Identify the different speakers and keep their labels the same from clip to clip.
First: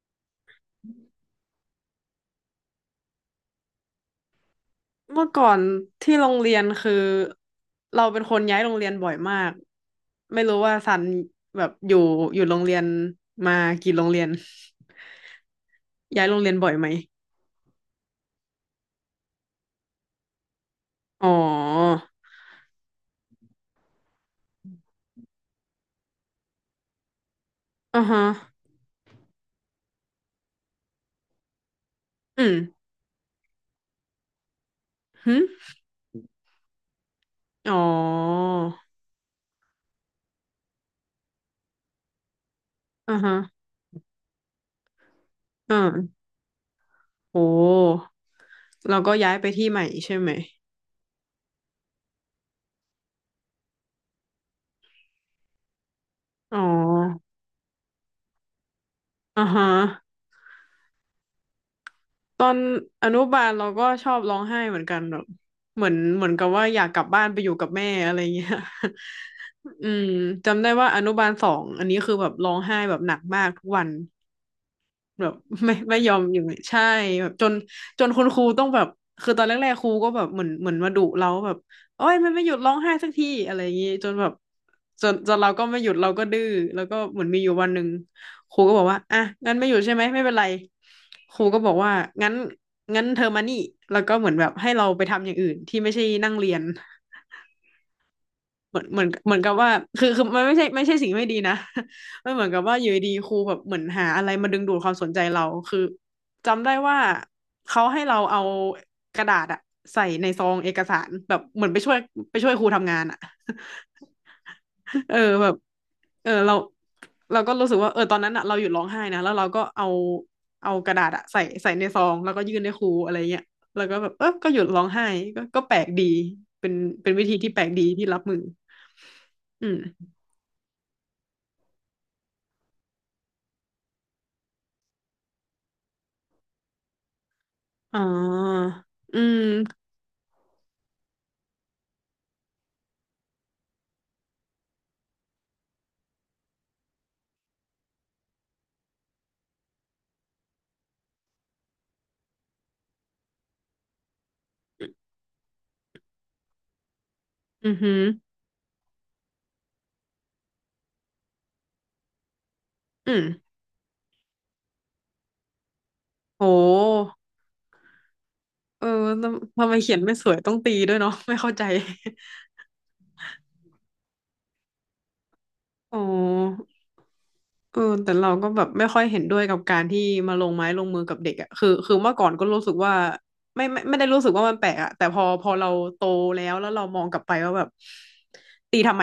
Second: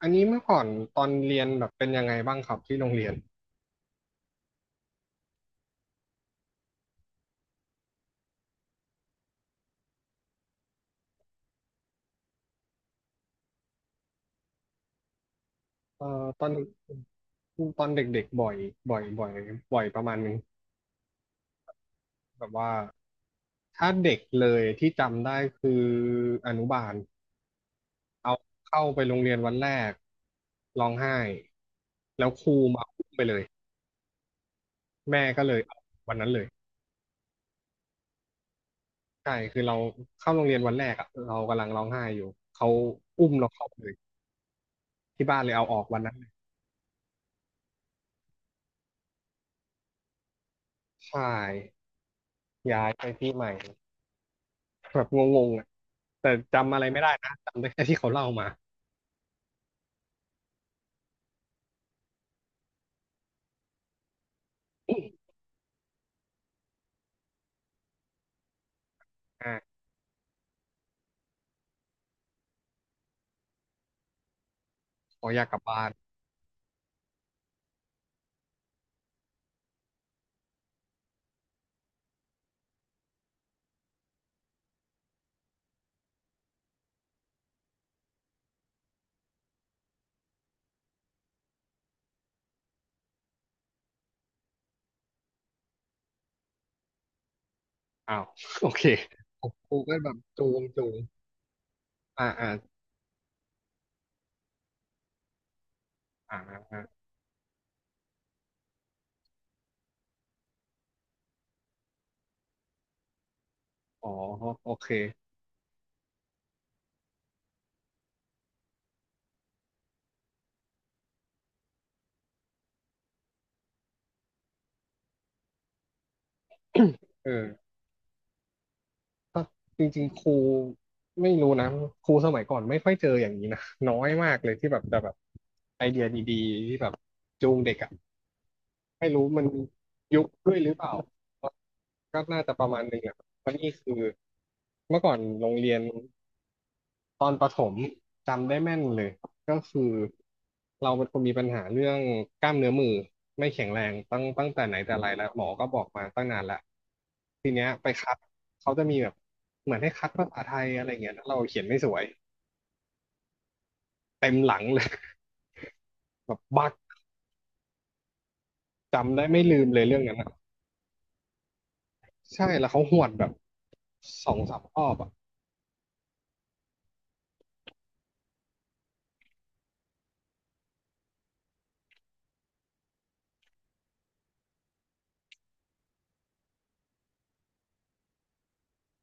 Speaker 1: อันนี้เมื่อก่อนตอนเรียนแบบเป็นยังไงบ้างครับที่โรงเรียน
Speaker 2: เมื่อก่อนที่โรงเรียนคือเราเป็นคนย้ายโรงเรียนบ่อยมากไม่รู้ว่าซันแบบอยู่โรงเรียนมากี่โรงเรียน
Speaker 1: เอ่อ
Speaker 2: ย้ายโร
Speaker 1: ต
Speaker 2: ง
Speaker 1: อ
Speaker 2: เรี
Speaker 1: น
Speaker 2: ยนบ่อยไหม
Speaker 1: ตอนเด็กๆบ่อยบ่อยบ่อยประมาณนึง
Speaker 2: อ๋อ
Speaker 1: แบบว่าถ้าเด็กเลยที่จำได้คืออนุบาล
Speaker 2: อ่าฮะ
Speaker 1: เอาเข้าไปโรงเรียนวันแรกร้องไห้แล้ว
Speaker 2: อื
Speaker 1: ค
Speaker 2: ม
Speaker 1: รูมาอุ้มไปเลยแม่
Speaker 2: หึ
Speaker 1: ก็เลยเอาวันนั้นเลย
Speaker 2: อ๋อ
Speaker 1: ใช่คือเราเข้าโรงเรียนวันแรกอะเรากำลังร้องไห้อยู่เขา
Speaker 2: อ่า
Speaker 1: อุ้ม
Speaker 2: ฮะ
Speaker 1: เราเข้าไปเลยที่บ้านเลยเอา
Speaker 2: อ
Speaker 1: ออกวันนั้น
Speaker 2: ่า
Speaker 1: เลย
Speaker 2: โอ้เราก็ย้ายไปที่ใหม่ใช่ไหม
Speaker 1: ใช่ย้ายไปที่ใหม่ แบบงงๆอ่ะแต่
Speaker 2: อ๋
Speaker 1: จำอะไรไม่ได้
Speaker 2: อ
Speaker 1: นะจำได้แค่ที่เขาเล่ามา
Speaker 2: อ่าฮะตอนอนุบาลเราก็ชอบร้องไห้เหมือน
Speaker 1: อ
Speaker 2: กันแบ
Speaker 1: ม
Speaker 2: บเหมือนกับว่าอยากกลับบ้านไปอยู่กับแม่อะไรเงี้ย
Speaker 1: อ่า
Speaker 2: อืมจำได้ว่าอนุบาลสองอันนี้คือแบบร้องไห้แบบหนักมากทุกวัน
Speaker 1: ข
Speaker 2: แบ
Speaker 1: อ
Speaker 2: บ
Speaker 1: อยากกลับ
Speaker 2: ไม่
Speaker 1: บ้าน
Speaker 2: ไม่ยอมอยู่ใช่แบบจนคุณครูต้องแบบคือตอนแรกๆครูก็แบบเหมือนมาดุเราแบบโอ้ยมันไม่หยุดร้องไห้สักทีอะไรอย่างงี้จนแบบจนเราก็ไม่หยุดเราก็ดื้อแล้วก็เหมือนมีอยู่วันหนึ่งครูก็บอกว่าอ่ะงั้นไม่หยุดใช่ไหมไม่เป็นไรครูก็บอกว่างั้นงั้นเธอมานี่แล้วก็เหมือนแบบให้เราไปทำอย่างอื่นที่ไม่ใช่นั่งเรียน
Speaker 1: อ้าว โอ
Speaker 2: เหมื
Speaker 1: เค
Speaker 2: อนเหมือนเหมือน
Speaker 1: ผ
Speaker 2: กั
Speaker 1: ม
Speaker 2: บว่า
Speaker 1: กูก็
Speaker 2: คื
Speaker 1: แบ
Speaker 2: อ
Speaker 1: บ
Speaker 2: คือมั
Speaker 1: จู
Speaker 2: นไม่
Speaker 1: ง
Speaker 2: ใช่
Speaker 1: จูง
Speaker 2: สิ่งไม่ดีนะ
Speaker 1: อ่า
Speaker 2: มันเหมือ
Speaker 1: อ่า
Speaker 2: นกับว่าอยู่ดีๆครูแบบเหมือนหาอะไรมาดึงดูดความสนใจเราคือ
Speaker 1: อ่า
Speaker 2: จำได้
Speaker 1: อ่า
Speaker 2: ว่าเขาให้เราเอากระดาษอะใส่ในซองเอกสารแบบเหมือนไปช่วยไปช่วยครูทำงานอะ
Speaker 1: อ๋อโอเค
Speaker 2: เออแบบเออเราก็รู้สึกว่าเออตอนนั้นอะเราหยุดร้องไห้นะแล้วเราก็เอาเอากระดาษอะใส่ในซองแล้วก็ยื่นให้ครูอะไรเงี้ยแล้วก็แบบเออก็หยุดร้องไห้ก็แปลกดีเป็นเป็นวิ
Speaker 1: เอ
Speaker 2: ธี
Speaker 1: อ
Speaker 2: ที่แปลกดีที่รับมือ
Speaker 1: ก็
Speaker 2: อื
Speaker 1: จริง
Speaker 2: ม
Speaker 1: ๆครูไม่รู้นะครูสมัยก่อนไม่ค่อยเจออย่างนี้นะน้อยมากเลยที่แบบจะแบบไอเดียดีๆที่แบบจูงเด็กอ่ะ
Speaker 2: อ๋อ
Speaker 1: ไม่
Speaker 2: อื
Speaker 1: รู้
Speaker 2: ม
Speaker 1: มันยุคด้วยหรือเปล่าก็น่าจะประมาณหนึ่งแหละเพราะนี่คือเมื่อก่อนโรงเรียน ตอนประถมจำได้แม่นเลยก็คือเราเป็นคนมีปัญหาเรื่องกล้ามเนื้อมือไม่แข็งแรงตั้งแต่ไหนแต่ไรแล้วหมอก็บอกมาตั้งนานแล้วทีเนี้ย
Speaker 2: อือ
Speaker 1: ไป
Speaker 2: หือ
Speaker 1: คัดเขาจะมีแบบเหมือนให้คัดภาษาไทยอะไรเงี้ยแล้วเราเขียนไม่สวย
Speaker 2: อืม
Speaker 1: เต็มหลังเลย แบบ
Speaker 2: โ
Speaker 1: บัก
Speaker 2: หเออ
Speaker 1: จำได้ไม่
Speaker 2: ทำ
Speaker 1: ลืม
Speaker 2: ทำไม
Speaker 1: เลย
Speaker 2: เขี
Speaker 1: เรื่
Speaker 2: ย
Speaker 1: อ
Speaker 2: น
Speaker 1: ง
Speaker 2: ไม่
Speaker 1: นั้น
Speaker 2: ส
Speaker 1: อะ
Speaker 2: วยต้องตีด้วยเนาะไม่เข้าใจ
Speaker 1: ใช่แล้วเขาหวดแบบสองสามรอบอ่ะ
Speaker 2: อ๋อ เออแต่เราก็แบบไม่ค่อยเห็นด้วยกับการที่มาลงไม้ลงมือกับเด็กอ่ะคือเมื่อก่อนก็รู้สึกว่าไม่ได้รู้สึกว่ามันแปลกอ่ะแต่พอเราโตแล้วเรามองกลับไปว่าแบบตีทำไม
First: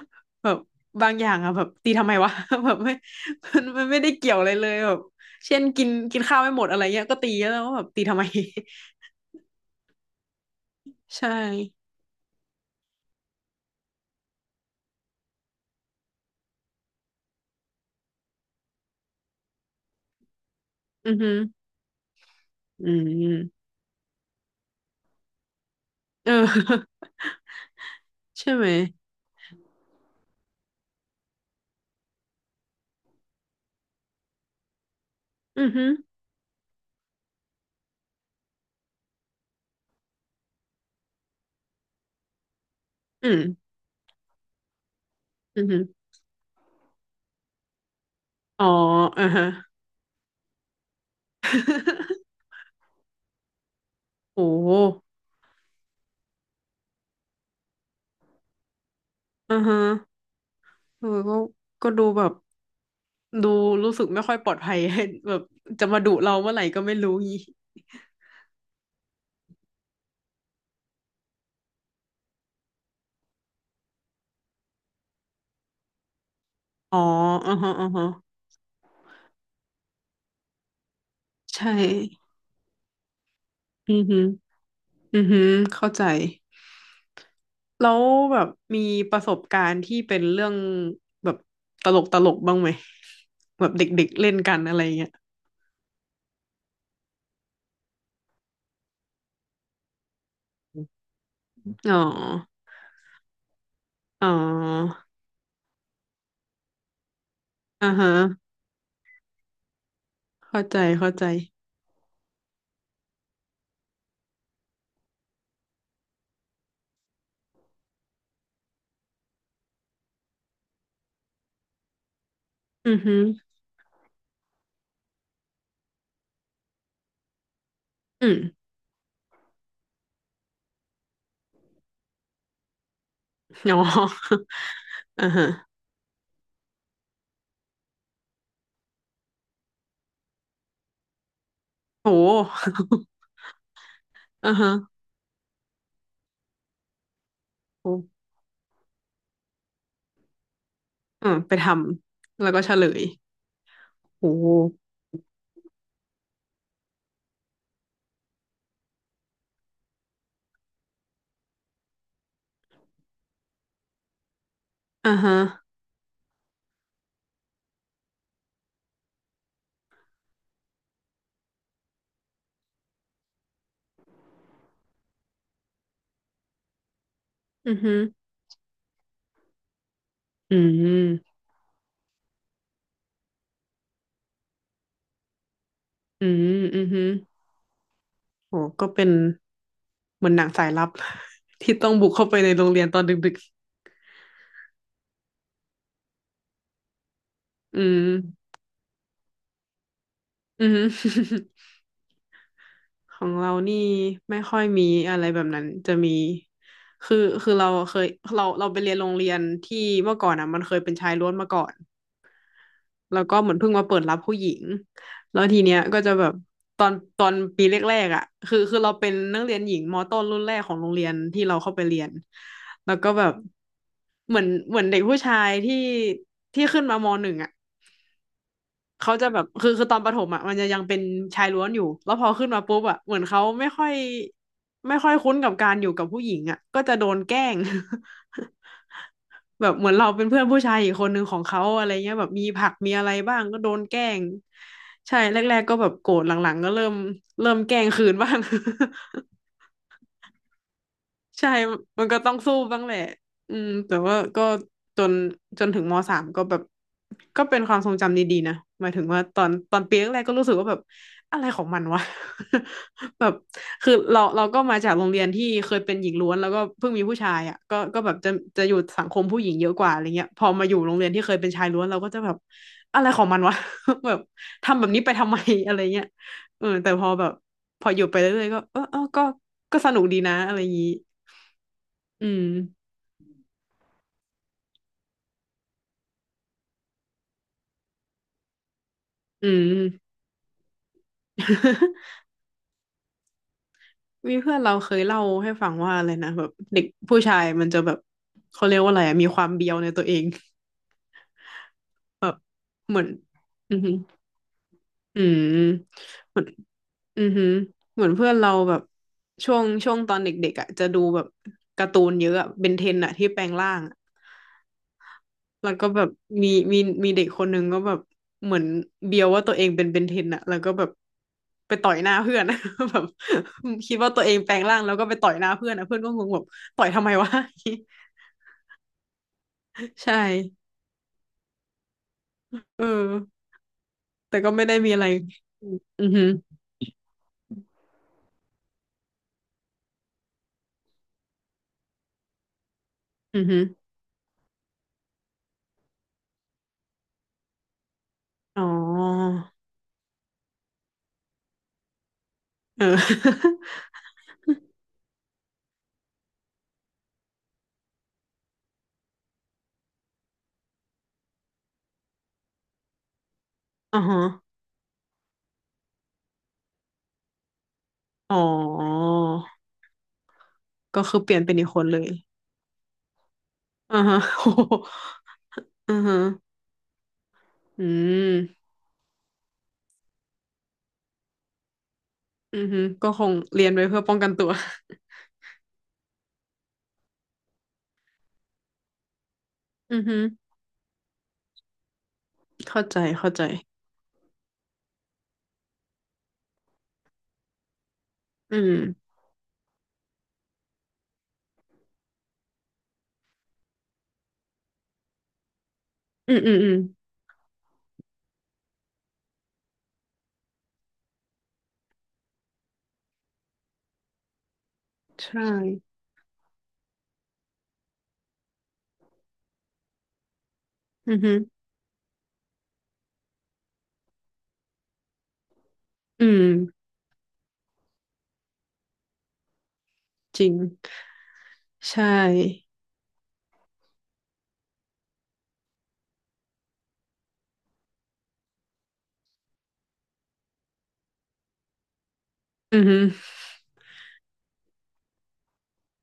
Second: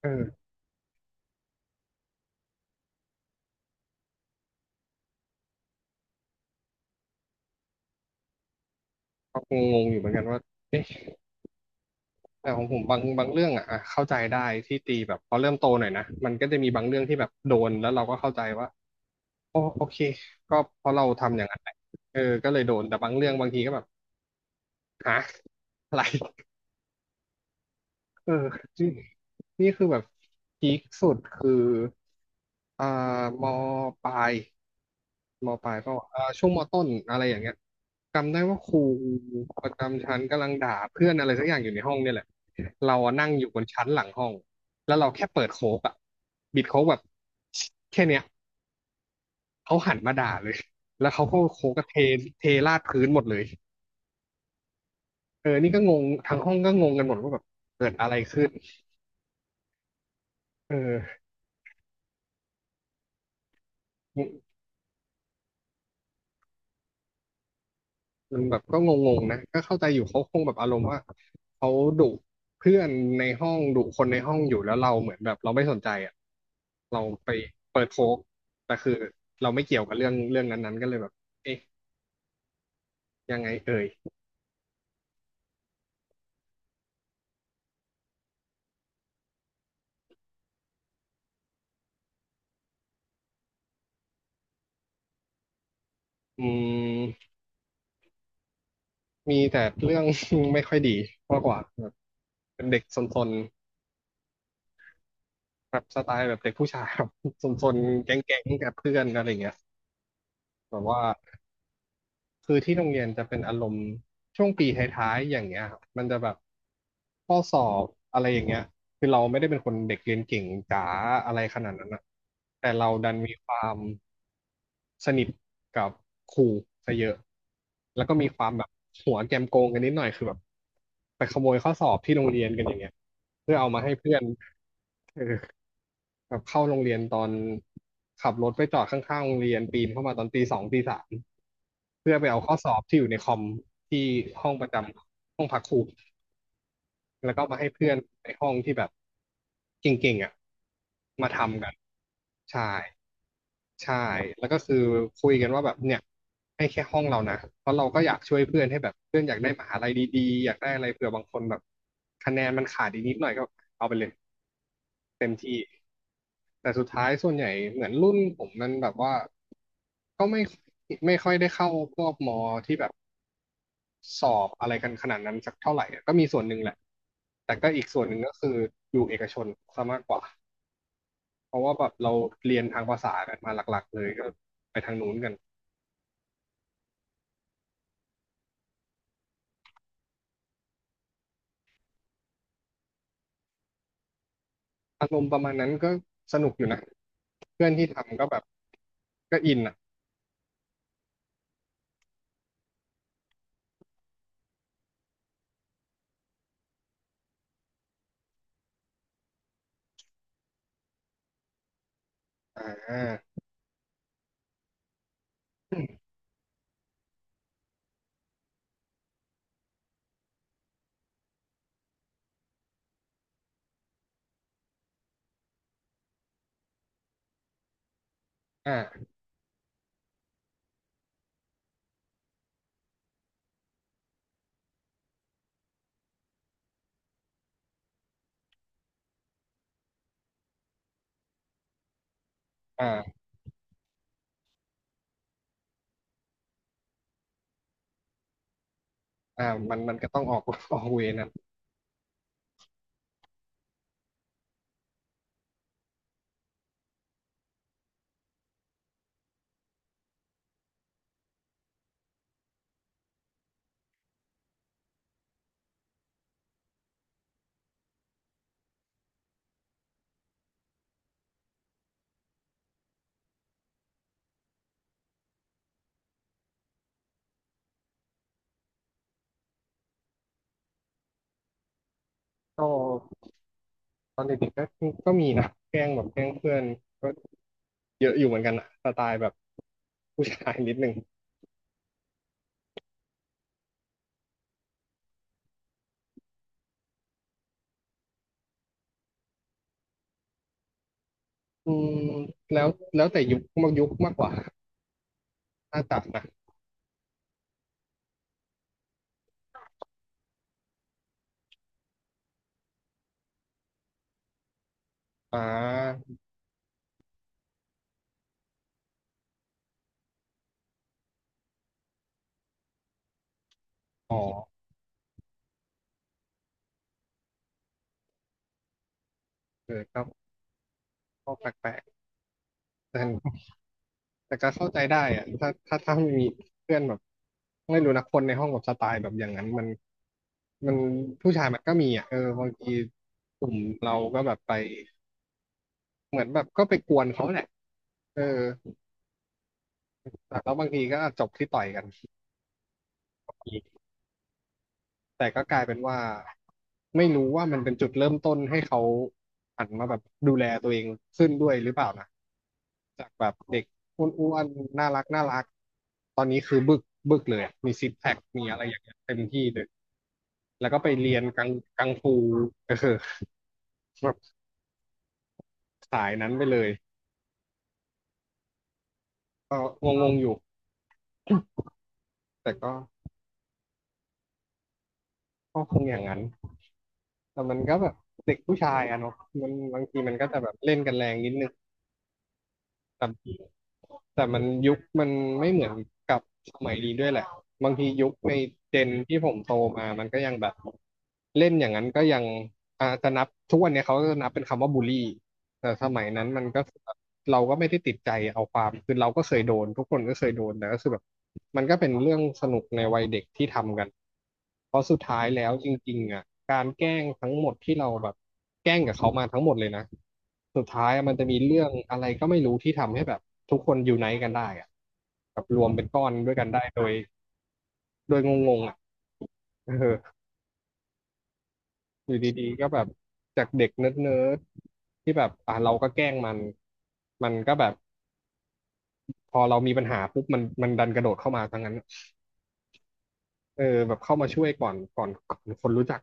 Speaker 1: เออ
Speaker 2: แบบบางอย่างอ่ะแบบตีทำไมวะ แบบไม่ มันไม่ได้เกี่ยวอะไรเลยแบบเช่นกินกินข้าวไม่หมดอะไรเงี้ยก็ตีแล้วว่าแบบตีทำไม
Speaker 1: ก็งงๆอยู่เหมือนกันว่าเอ๊ะ
Speaker 2: ใช่
Speaker 1: แต่ของผมบางเรื่องอ่ะเข้าใจได้ที่ตีแบบพอเริ่มโตหน่อยนะมันก็จะมีบางเรื่องที่แบบโดนแล้วเราก็เข้าใจว่าอ๋อโอเคก็เพราะเรา
Speaker 2: อือฮึ
Speaker 1: ทำอย่างนั้นแหละเออก็เลยโดน
Speaker 2: อื
Speaker 1: แต่บางเรื่องบางที
Speaker 2: ม
Speaker 1: ก็แบบฮะอะไร
Speaker 2: เออ
Speaker 1: เออ
Speaker 2: ใช่ไหม
Speaker 1: นี่นี่คือแบบพีคสุดคืออ่ามปลายม
Speaker 2: อื
Speaker 1: ป
Speaker 2: อ
Speaker 1: ลาย
Speaker 2: ฮึ
Speaker 1: เปล่าวะช่วงมต้นอะไรอย่างเงี้ยจำได้ว่าครูประจำชั้นกำลังด่าเพื่อนอะไรสักอย่างอยู่ในห้องเนี่ยแหละเราอะนั่
Speaker 2: อื
Speaker 1: งอยู่บน
Speaker 2: ม
Speaker 1: ชั้นหลังห้องแล้วเราแค่เปิด
Speaker 2: อื
Speaker 1: โค้
Speaker 2: อฮึ
Speaker 1: กอะบิดโค้กแบบแค่เนี้ย
Speaker 2: อ๋ออือฮะ
Speaker 1: เขาหันมาด่าเลยแล้วเขาก็โค้กก็เท เทราดพื้นหมดเลย
Speaker 2: โอ้
Speaker 1: เออนี่ก็งงทั้งห้องก็งงกันหมดว่าแบบเกิดอะไรขึ้น
Speaker 2: อ่าฮะ
Speaker 1: เ
Speaker 2: เออ
Speaker 1: ออ
Speaker 2: ก็ก็ดูแบบดูรู้สึกไม่ค่อยปลอดภัย แบบจะมาดุเราเมื่อไหร่ก็ไม่รู้งี้
Speaker 1: มันแบบก็งงๆนะก็เข้าใจอยู่เขาคงแบบอารมณ์ว่าเขาดุเพื่อนในห้องดุคนในห้องอยู่แล้วเราเหมือนแบบเราไม่สนใจอ่ะ
Speaker 2: อ๋อ
Speaker 1: เราไป
Speaker 2: อ่าฮะ
Speaker 1: เปิ
Speaker 2: อ่า
Speaker 1: ดโฟ
Speaker 2: ฮะ
Speaker 1: กแต่คือเราไม่เกี่ยวกับเรื่องเรื่องนั้นๆก็เลยแบบเอ๊ะ
Speaker 2: ใช่
Speaker 1: ยังไงเอ่ย
Speaker 2: อือหึออือฮึเข้าใจแล้วแบบมีประสบการณ์ที่เป็นเรื่องแบบตลกบ้างไหมแบบเด็กๆเล่นกันอะไรเงี้ย
Speaker 1: อืมมีแต่เรื่อง ไม่ค่อยดีมากกว่าแบบ
Speaker 2: อ๋อ
Speaker 1: เป็นเด็กซน
Speaker 2: อ๋อ
Speaker 1: ๆแบบสไตล์แบบเด็กผู้ชายแบบ ซน
Speaker 2: อ่า
Speaker 1: ๆ
Speaker 2: ฮะ
Speaker 1: แก๊งๆกับเพื่อนอะไรเงี้ย
Speaker 2: เข้า
Speaker 1: แบ
Speaker 2: ใจ
Speaker 1: บว่า
Speaker 2: เข้าใจ
Speaker 1: คือที่โรงเรียนจะเป็นอารมณ์ช่วงปีท้ายๆอย่างเงี้ยครับมันจะแบบข้อสอบอะไรอย่างเงี้ยคือเราไม่ได้เป็นคนเด็กเรียนเก่งจ๋าอะไรขนาดนั้นอะแต่เรา
Speaker 2: อือ
Speaker 1: ดั
Speaker 2: หึ
Speaker 1: นมีค
Speaker 2: อ
Speaker 1: วามสนิทกับครูซะเยอะแล้วก็
Speaker 2: อื
Speaker 1: มี
Speaker 2: ม
Speaker 1: ความแบบหัวแกมโกงกันนิดหน่อยคือแบบไปขโมยข้อสอบที่โรงเรียนกันอย่างเงี้ยเพื่อเอา
Speaker 2: อ๋อ
Speaker 1: มาให้เพื่อน เอ
Speaker 2: อ่า
Speaker 1: อ
Speaker 2: ฮะ
Speaker 1: แบบเข้าโรงเรียนตอนขับรถไปจอดข้างๆโรงเรียนปีนเข้ามาตอนตีสองตีสามเพื่อไปเอา
Speaker 2: โห
Speaker 1: ข้อสอบที่อยู่ในคอมที่ ห้อ
Speaker 2: อ่า
Speaker 1: งประ
Speaker 2: ฮะ
Speaker 1: จำห้องพักครูแล้วก็มาให้เพื่อน
Speaker 2: โอ
Speaker 1: ในห้องที่แบบเก่งๆอ่ะมา
Speaker 2: อ่าไป
Speaker 1: ทำ
Speaker 2: ท
Speaker 1: กัน
Speaker 2: ำแล้วก็
Speaker 1: ใช่
Speaker 2: เฉลย
Speaker 1: ใช่
Speaker 2: โอ้
Speaker 1: แล้วก็คือคุยกันว่าแบบเนี่ยให้แค่ห้องเรานะเพราะเราก็อยากช่วยเพื่อนให้แบบเพื่อนอยากได้มหาลัยดีๆอยากได้อะไรเผื่อบางคนแบบคะแนนมันขาดอีกนิดหน่อยก็เอาไปเลย
Speaker 2: อ่าฮะ
Speaker 1: แต่สุดท้ายส่วนใหญ่เหมือนรุ่นผมมันแบบว่าก็ไม่ค่อยได้เข้าพวกมอที่แบบสอบอะไรกันขนาดนั้นสักเท่าไหร่อะก็มีส่วนหนึ่งแหละแต่ก็
Speaker 2: อือ
Speaker 1: อีก
Speaker 2: ฮึ
Speaker 1: ส่วนหนึ่งก็คืออยู่เอกชนซะมากกว่า
Speaker 2: อืม
Speaker 1: เพราะว่าแบบเราเรียนทางภาษากันมาหลักๆเลยก็ไปทางนู้นกัน
Speaker 2: อืมอือฮึโอ้ก็เป็นเหมือนหนังสายลับ ที่ต้องบุกเข้าไปในโรงเรียนตอนดึก
Speaker 1: อารมณ์ประมาณนั้นก็สนุกอยู่นะเพื่อน
Speaker 2: ๆอื
Speaker 1: ที่
Speaker 2: ม
Speaker 1: ทำก็แบบก็อินอ่ะ
Speaker 2: อือฮึ ของเรานี่ไม่ค่อยมีอะไรแบบนั้นจะมีคือคือเราเคยเราไปเรียนโรงเรียนที่เมื่อก่อนอ่ะมันเคยเป็นชายล้วนมาก่อน
Speaker 1: อ
Speaker 2: แล้ว
Speaker 1: ่า
Speaker 2: ก็เหมือนเพิ่งมาเปิดรับผู้หญิง แล้วทีเนี้ยก็จะแบบตอนปีแรกๆอ่ะคือเราเป็นนักเรียนหญิงมต้นรุ่นแรกของโรงเรียนที่เราเข้าไปเรียน แล้วก็แบบเหมือนเด็กผู้ชายที่ขึ้นมามหนึ่งอ่ะ
Speaker 1: อ่า
Speaker 2: เขาจะแบบคือตอนประถมอ่ะมันจะยังเป็นชายล้วนอยู่ แล้วพอขึ้นมาปุ๊บอ่ะเหมือนเขาไม่ค่อยคุ้นกับการอยู่กับผู้หญิงอ่ะก็จะโดนแกล้ง แบบเหมือนเราเป็นเพื่อนผู้ชายอีกคนหนึ่งของเขาอะไรเงี้ยแบบมีผักมีอะไร
Speaker 1: อ่า
Speaker 2: บ้างก็โดนแกล้งใช่แรกๆก็แบบโกรธหลังๆก็เริ่มแกล้งคืนบ้าง
Speaker 1: อ่ามันก็ต้องออก ออกเวรนะ
Speaker 2: ใช่มันก็ต้องสู้บ้างแหละอืมแต่ว่าก็จนจนถึงมสามก็แบบก็เป็นความทรงจำดีๆนะหมายถึงว่าตอนปีแรกๆก็รู้สึกว่าแบบอะไรของมันวะ แบบคือเราก็มาจากโรงเรียนที่เคยเป็นหญิงล้วนแล้วก็เพิ่งมีผู้ชายอ่ะก็แบบจะอยู่สังคมผู้หญิงเยอะกว่าอะไรเงี้ยพอมาอยู่โรงเรียนที่เคยเป็นชายล้วนเราก็จะแบบอะไรของมันวะ แบบทำแบบนี้ไปทำไมอะไรเงี้ยเออแต่พอแบบพออยู่ไปเรื่อยๆก็เออก็ก็สนุกดีนะอะไรอย่างงี้ อืม
Speaker 1: ก็ ตอนเด็กๆก็มีนะแกล้งแบบแกล้งเพื่อนก็เยอะอยู่เหมือนกันอะสไตล์แบบ
Speaker 2: อืม
Speaker 1: ผู้ชายนิดนึง
Speaker 2: มีเพื่อนเราเคยเล่าให้ฟังว่าอะไรนะแบบเด็กผู้ชายมันจะแบบเขาเรียกว่าอะไรอะมีความเบียวในตัวเอง
Speaker 1: อืม
Speaker 2: แบบ
Speaker 1: แล้ว
Speaker 2: เหมื
Speaker 1: แล้
Speaker 2: อ
Speaker 1: ว
Speaker 2: น
Speaker 1: แต่ยุคมาก
Speaker 2: อือ
Speaker 1: ยุค
Speaker 2: หือ
Speaker 1: มากกว่า
Speaker 2: อืม
Speaker 1: ถ้าจับนะ
Speaker 2: เหมือนอือหือเหมือนเพื่อนเราแบบช่วงตอนเด็กๆอ่ะจะดูแบบการ์ตูนเยอะอะเบนเทนอ่ะที่แปลงร่าง
Speaker 1: อ่
Speaker 2: แล้วก็แบ
Speaker 1: า
Speaker 2: บมีมีมีเด็กคนหนึ่งก็แบบเหมือนเบียวว่าตัวเองเป็นเบนเทนอะแล้วก็แบบไปต่อยหน้าเพื่อน แบบคิดว่า
Speaker 1: อ๋อ
Speaker 2: ตัวเองแปลงร่างแล้วก็ไปต่อยหน้าเพื่อนอะเพื่อนก็งงแบบต่อยทำไมวะ
Speaker 1: เออก็
Speaker 2: ใช่
Speaker 1: ก็แปลก
Speaker 2: เออ
Speaker 1: ๆแต่แต่
Speaker 2: แต่
Speaker 1: ก็
Speaker 2: ก็ไม่
Speaker 1: เข้า
Speaker 2: ได้
Speaker 1: ใจ
Speaker 2: มีอะ
Speaker 1: ได้
Speaker 2: ไร
Speaker 1: อะถ้า
Speaker 2: อือหื
Speaker 1: มี
Speaker 2: อ
Speaker 1: เพื่อนแบบไม่รู้นะคนในห้องแบบสไตล์แบบอย่างนั้นมันผู้ชายมันก็มีอ่ะเออบางที
Speaker 2: อื
Speaker 1: ก
Speaker 2: อ
Speaker 1: ลุ่ม
Speaker 2: หือ
Speaker 1: เราก็แบบไปเหมือนแบบก็ไปกวนเขาแหละเออ
Speaker 2: อ๋อ
Speaker 1: แต่แล้วบางทีก็จบที่ต่อยกัน
Speaker 2: เออ
Speaker 1: แต่ก็กลายเป็นว่าไม่รู้ว่ามันเป็นจุดเริ่มต้นให้เขาหันมาแบบดูแลตัวเองขึ้นด้วยหรือเปล่านะจากแบบเด็ก
Speaker 2: อ๋อ
Speaker 1: อ
Speaker 2: ฮะ
Speaker 1: ้วนๆน่ารักน่ารักตอนนี้คือบึกบึกเลยอะมีซิกแพค
Speaker 2: อ๋อ
Speaker 1: มีอะไรอย่างเงี้ยเต็มที่เลยแล้วก็ไป
Speaker 2: ก็
Speaker 1: เรี
Speaker 2: คื
Speaker 1: ย
Speaker 2: อ
Speaker 1: น
Speaker 2: เปลี่ยน
Speaker 1: กัง
Speaker 2: เป็นอีกค
Speaker 1: กั
Speaker 2: น
Speaker 1: ง
Speaker 2: เลย
Speaker 1: ฟูเออ
Speaker 2: อ่า
Speaker 1: แบ
Speaker 2: ฮะ
Speaker 1: บ
Speaker 2: โอ้โหอือ
Speaker 1: สาย
Speaker 2: ฮะ
Speaker 1: นั้นไปเลย
Speaker 2: อืม
Speaker 1: ก็งงๆอยู่แต่
Speaker 2: อือ
Speaker 1: ก็
Speaker 2: ฮึก็คงเรียนไว้เพื่อป้องกันตัว
Speaker 1: ก็คงอย่างนั้นแต่มันก็แบบเด็กผู้ชายอะเนาะมันบาง
Speaker 2: อื
Speaker 1: ที
Speaker 2: อ
Speaker 1: มัน
Speaker 2: ฮึ
Speaker 1: ก็จะแบบเล่นกันแรงนิดนึง
Speaker 2: เข้าใจ
Speaker 1: แต่
Speaker 2: เข้าใจ
Speaker 1: แต่มันยุคมันไม่เหมือนกับสมัยนี้ด้วยแหละบางทียุคใน
Speaker 2: อื
Speaker 1: เจน
Speaker 2: ม
Speaker 1: ที่ผมโตมามันก็ยังแบบเล่นอย่างนั้นก็ยังอาจจะนับทุกวันเนี้ยเขาก็จะนับเป็นคำว่าบูลลี่ แต่สมัยนั้น
Speaker 2: อืม
Speaker 1: มัน
Speaker 2: อืม
Speaker 1: ก็
Speaker 2: อื
Speaker 1: คื
Speaker 2: ม
Speaker 1: อแบบเราก็ไม่ได้ติดใจเอาความคือเราก็เคยโดนทุกคนก็เคยโดนแต่ก็คือแบบมันก็เป็นเรื่องสนุกในวัยเด็กที่ทำกันเพราะสุดท้ายแล้
Speaker 2: ใช่
Speaker 1: วจริงๆอ่ะการแกล้งทั้งหมดที่เราแบบแกล้งกับเขามาทั้งหมดเลยนะสุดท้ายมัน
Speaker 2: อือ
Speaker 1: จะ
Speaker 2: ฮึ
Speaker 1: มีเรื่องอะไรก็ไม่รู้ที่ทำให้แบบทุกคนอยู่ไนต์กันได้อ่ะแบบรวมเป็นก้อน
Speaker 2: อื
Speaker 1: ด้วย
Speaker 2: ม
Speaker 1: กันได้โดยงงๆอ่ะเออ
Speaker 2: จริง ใช
Speaker 1: อยู่ดีๆก็
Speaker 2: ่
Speaker 1: แบบจากเด็กเนิร์ดๆที่แบบอ่ะเราก็แกล้งมันมันก็แบบ พอเรามีปัญหาปุ๊บมันดันกระโดดเข้ามาทั้งนั้น
Speaker 2: อือฮึ
Speaker 1: เออแบบเข้ามาช่วยก่อนคนรู้จัก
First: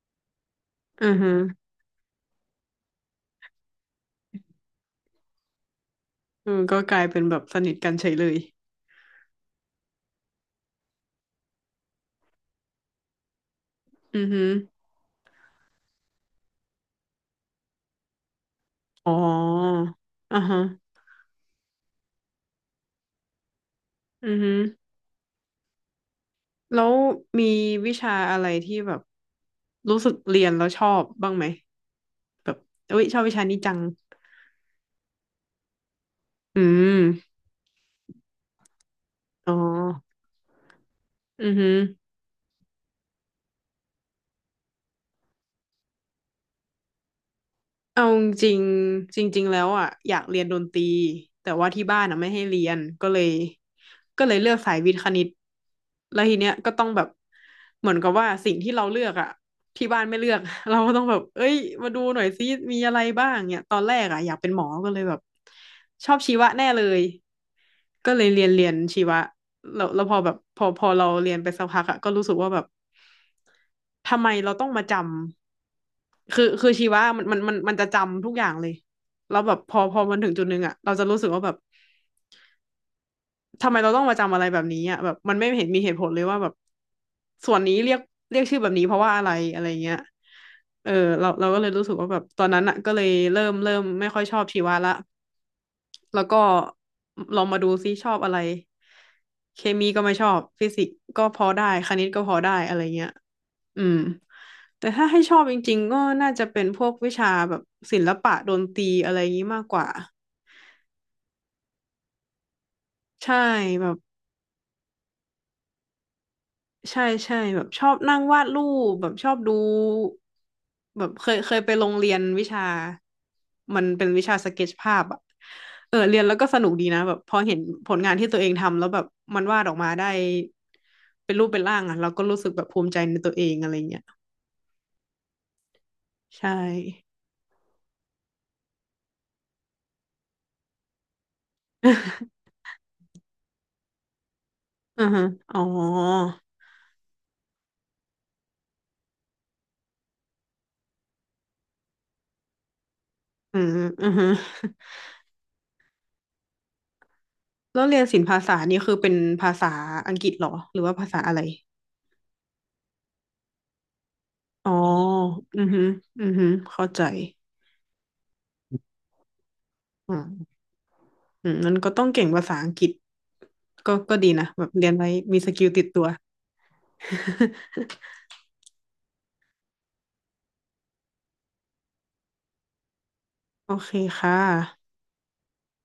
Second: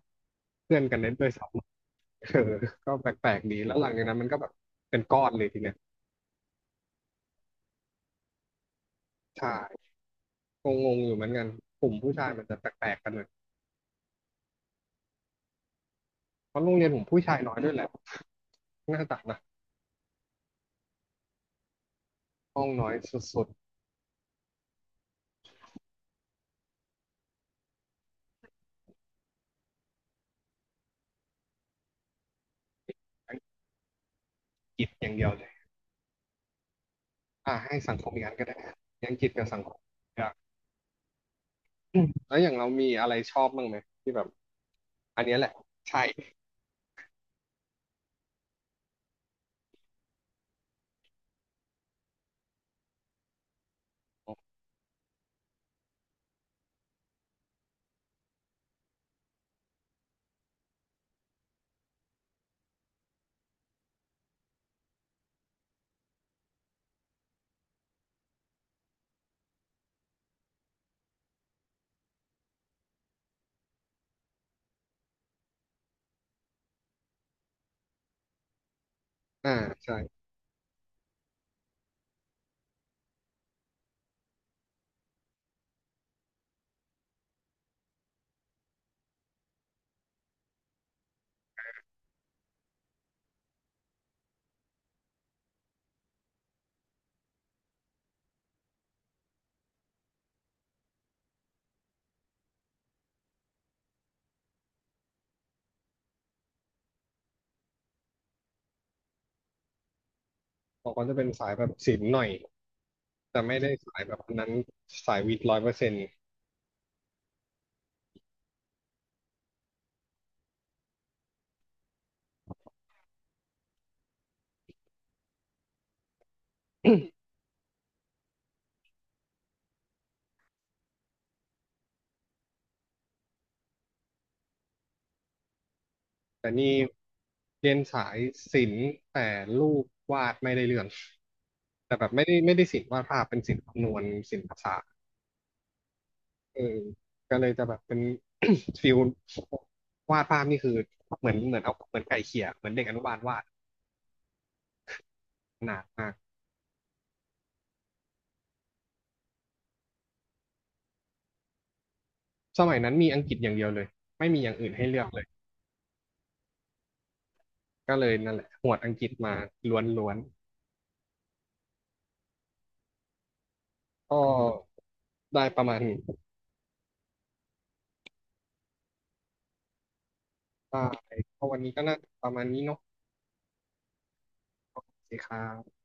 Speaker 1: เพื่อนกัน
Speaker 2: อื
Speaker 1: เน้น
Speaker 2: อ
Speaker 1: ด้ว
Speaker 2: ฮึ
Speaker 1: ยซ้ำเออก็แปลกๆดีแล้วหลังจากนั้นมันก็แบบเป็นก้อนเลยทีเนี้ย
Speaker 2: เออก็กลายเป็นแบบสนิทกันเฉยเลย
Speaker 1: ใช่งงๆอยู่เหมือนกันกลุ่มผู้ชายมันจะแปลกๆกันเลย
Speaker 2: อือฮึ
Speaker 1: เพราะโรงเรียนผมผู้ชายน้อยด้วยแหละน่า
Speaker 2: อ๋อ
Speaker 1: จะนะ
Speaker 2: อ่าฮะ
Speaker 1: ห้องน้อยสุด
Speaker 2: อือฮึแล้วมีวิชาอะไรที่แบบรู้สึกเรียนแล้วชอบบ้างไหมแบบเอ้ยชอบ
Speaker 1: ๆ
Speaker 2: วิ
Speaker 1: อัง
Speaker 2: ชานี้จัง
Speaker 1: กฤษอย่างเดียวเลย
Speaker 2: อืม
Speaker 1: อ่าให้สังคมอีกอันก็ได้อังกฤษกับ
Speaker 2: อ๋อ
Speaker 1: สังคมอยาก
Speaker 2: อือฮึ
Speaker 1: แล้วอย่างเรามีอะไรชอบบ้างไหมที่แบบอันเนี้ยแหละใช่
Speaker 2: เอาจริงๆจริงๆแล้วอ่ะอยากเรียนดนตรีแต่ว่าที่บ้านอ่ะไม่ให้เรียนก็เลยเลือกสายวิทย์คณิตแล้วทีเนี้ยก็ต้องแบบเหมือนกับว่าสิ่งที่เราเลือกอ่ะที่บ้านไม่เลือก เราก็ต้องแบบเอ้ยมาดูหน่อยซิมีอะไรบ้างเนี่ยตอนแรกอ่ะอยากเป็นหมอก็เลยแบบชอบชีวะแน่เลยก็เลยเรียนชีวะแล้วพอแบบพอเราเรียนไปสักพักอ่ะก็รู้สึกว่าแบบทำไมเราต้องมาจำ คือชีวะมันจะจำทุกอย่างเลยแล้ว
Speaker 1: อ่า
Speaker 2: แบบพอ
Speaker 1: ใช่
Speaker 2: พอมันถึงจุดหนึ่งอะเราจะรู้สึกว่าแบบทำไมเราต้องมาจำอะไรแบบนี้อะแบบมันไม่เห็นมีเหตุผลเลยว่าแบบส่วนนี้เรียกชื่อแบบนี้เพราะว่าอะไรอะไรเงี้ยเออเราก็เลยรู้สึกว่าแบบตอนนั้นอะก็เลยเริ่มไม่ค่อยชอบชีวะละแล้วก็ลองมาดูซิชอบอะไรเคมีก็ไม่ชอบฟิสิกส์ก็พอได้คณิตก็พอได้อะไรเงี้ย อืมแต่ถ้าให้ชอบจริงๆก็น่าจะเป็นพวกวิชาแบบศิลปะดนตรีอะไรอย่างนี้มากกว่า
Speaker 1: บอกว่าจะเป็นสายแบบศิลป์หน่อย
Speaker 2: ใช่
Speaker 1: แต่ไม่ได้
Speaker 2: แบบ
Speaker 1: สายแบบนั้นสายวิทย์100%
Speaker 2: ใช่ใช่แบบชอบนั่งวาดรูปแบบชอบดูแบบเคยไปโรงเรียนวิชามันเป็นวิชาสเก็ตชภาพอะเออเรียนแล้วก็สนุกดีนะแบบพอเห็นผลงานที่ตัวเองทำแล้วแบบมันวาดออกมาได้เป็นรูปเป็นร่างอะเราก็รู้สึกแบบภูมิใจในตัวเองอะไรเงี้ย
Speaker 1: แต่
Speaker 2: ใช่
Speaker 1: นี่เรียนสายศิลป์แต่รูปวาดไม่ได้เรื่องแต่แบบไม่ได้ ไม่ได้ศิลป์วาดภาพเป็นศิลป์คำนวณศิลป์ภาษาสตร์
Speaker 2: อือฮึอ๋อ
Speaker 1: เออก็เลยจะแบบเป็น ฟิลวาดภาพนี่คือเหมือนเอาเหมือนไก่เขี่ยเหมือนเด็กอนุบาลวาด
Speaker 2: อืมอือฮึ
Speaker 1: หนักมาก
Speaker 2: แล้วเรียนศิลปภาษานี่คือเป็นภาษาอังกฤษเหรอหรือว่าภาษาอะไร
Speaker 1: สมัยนั้นมีอังกฤษอย่างเดียวเลยไม่มีอย่างอื่
Speaker 2: อ๋อ
Speaker 1: นให้เลือกเลย
Speaker 2: อือฮึอือฮึเข้าใจ
Speaker 1: ก็เลยนั่นแหละหวดอังกฤษมาล้ว
Speaker 2: อื
Speaker 1: น
Speaker 2: มอืมมันก็ต้องเก่งภาษาอังกฤษก็
Speaker 1: ๆก็
Speaker 2: ก็ดีนะแบบเรียนไว้มี
Speaker 1: ได้
Speaker 2: ส
Speaker 1: ป
Speaker 2: กิ
Speaker 1: ระ
Speaker 2: ล
Speaker 1: มาณ
Speaker 2: ติด
Speaker 1: นี้
Speaker 2: ตัว
Speaker 1: ได้ก็วันนี้ก็น่าจะประมาณนี้เนาะ
Speaker 2: โอเคค่
Speaker 1: ส
Speaker 2: ะ
Speaker 1: วัสดีครับ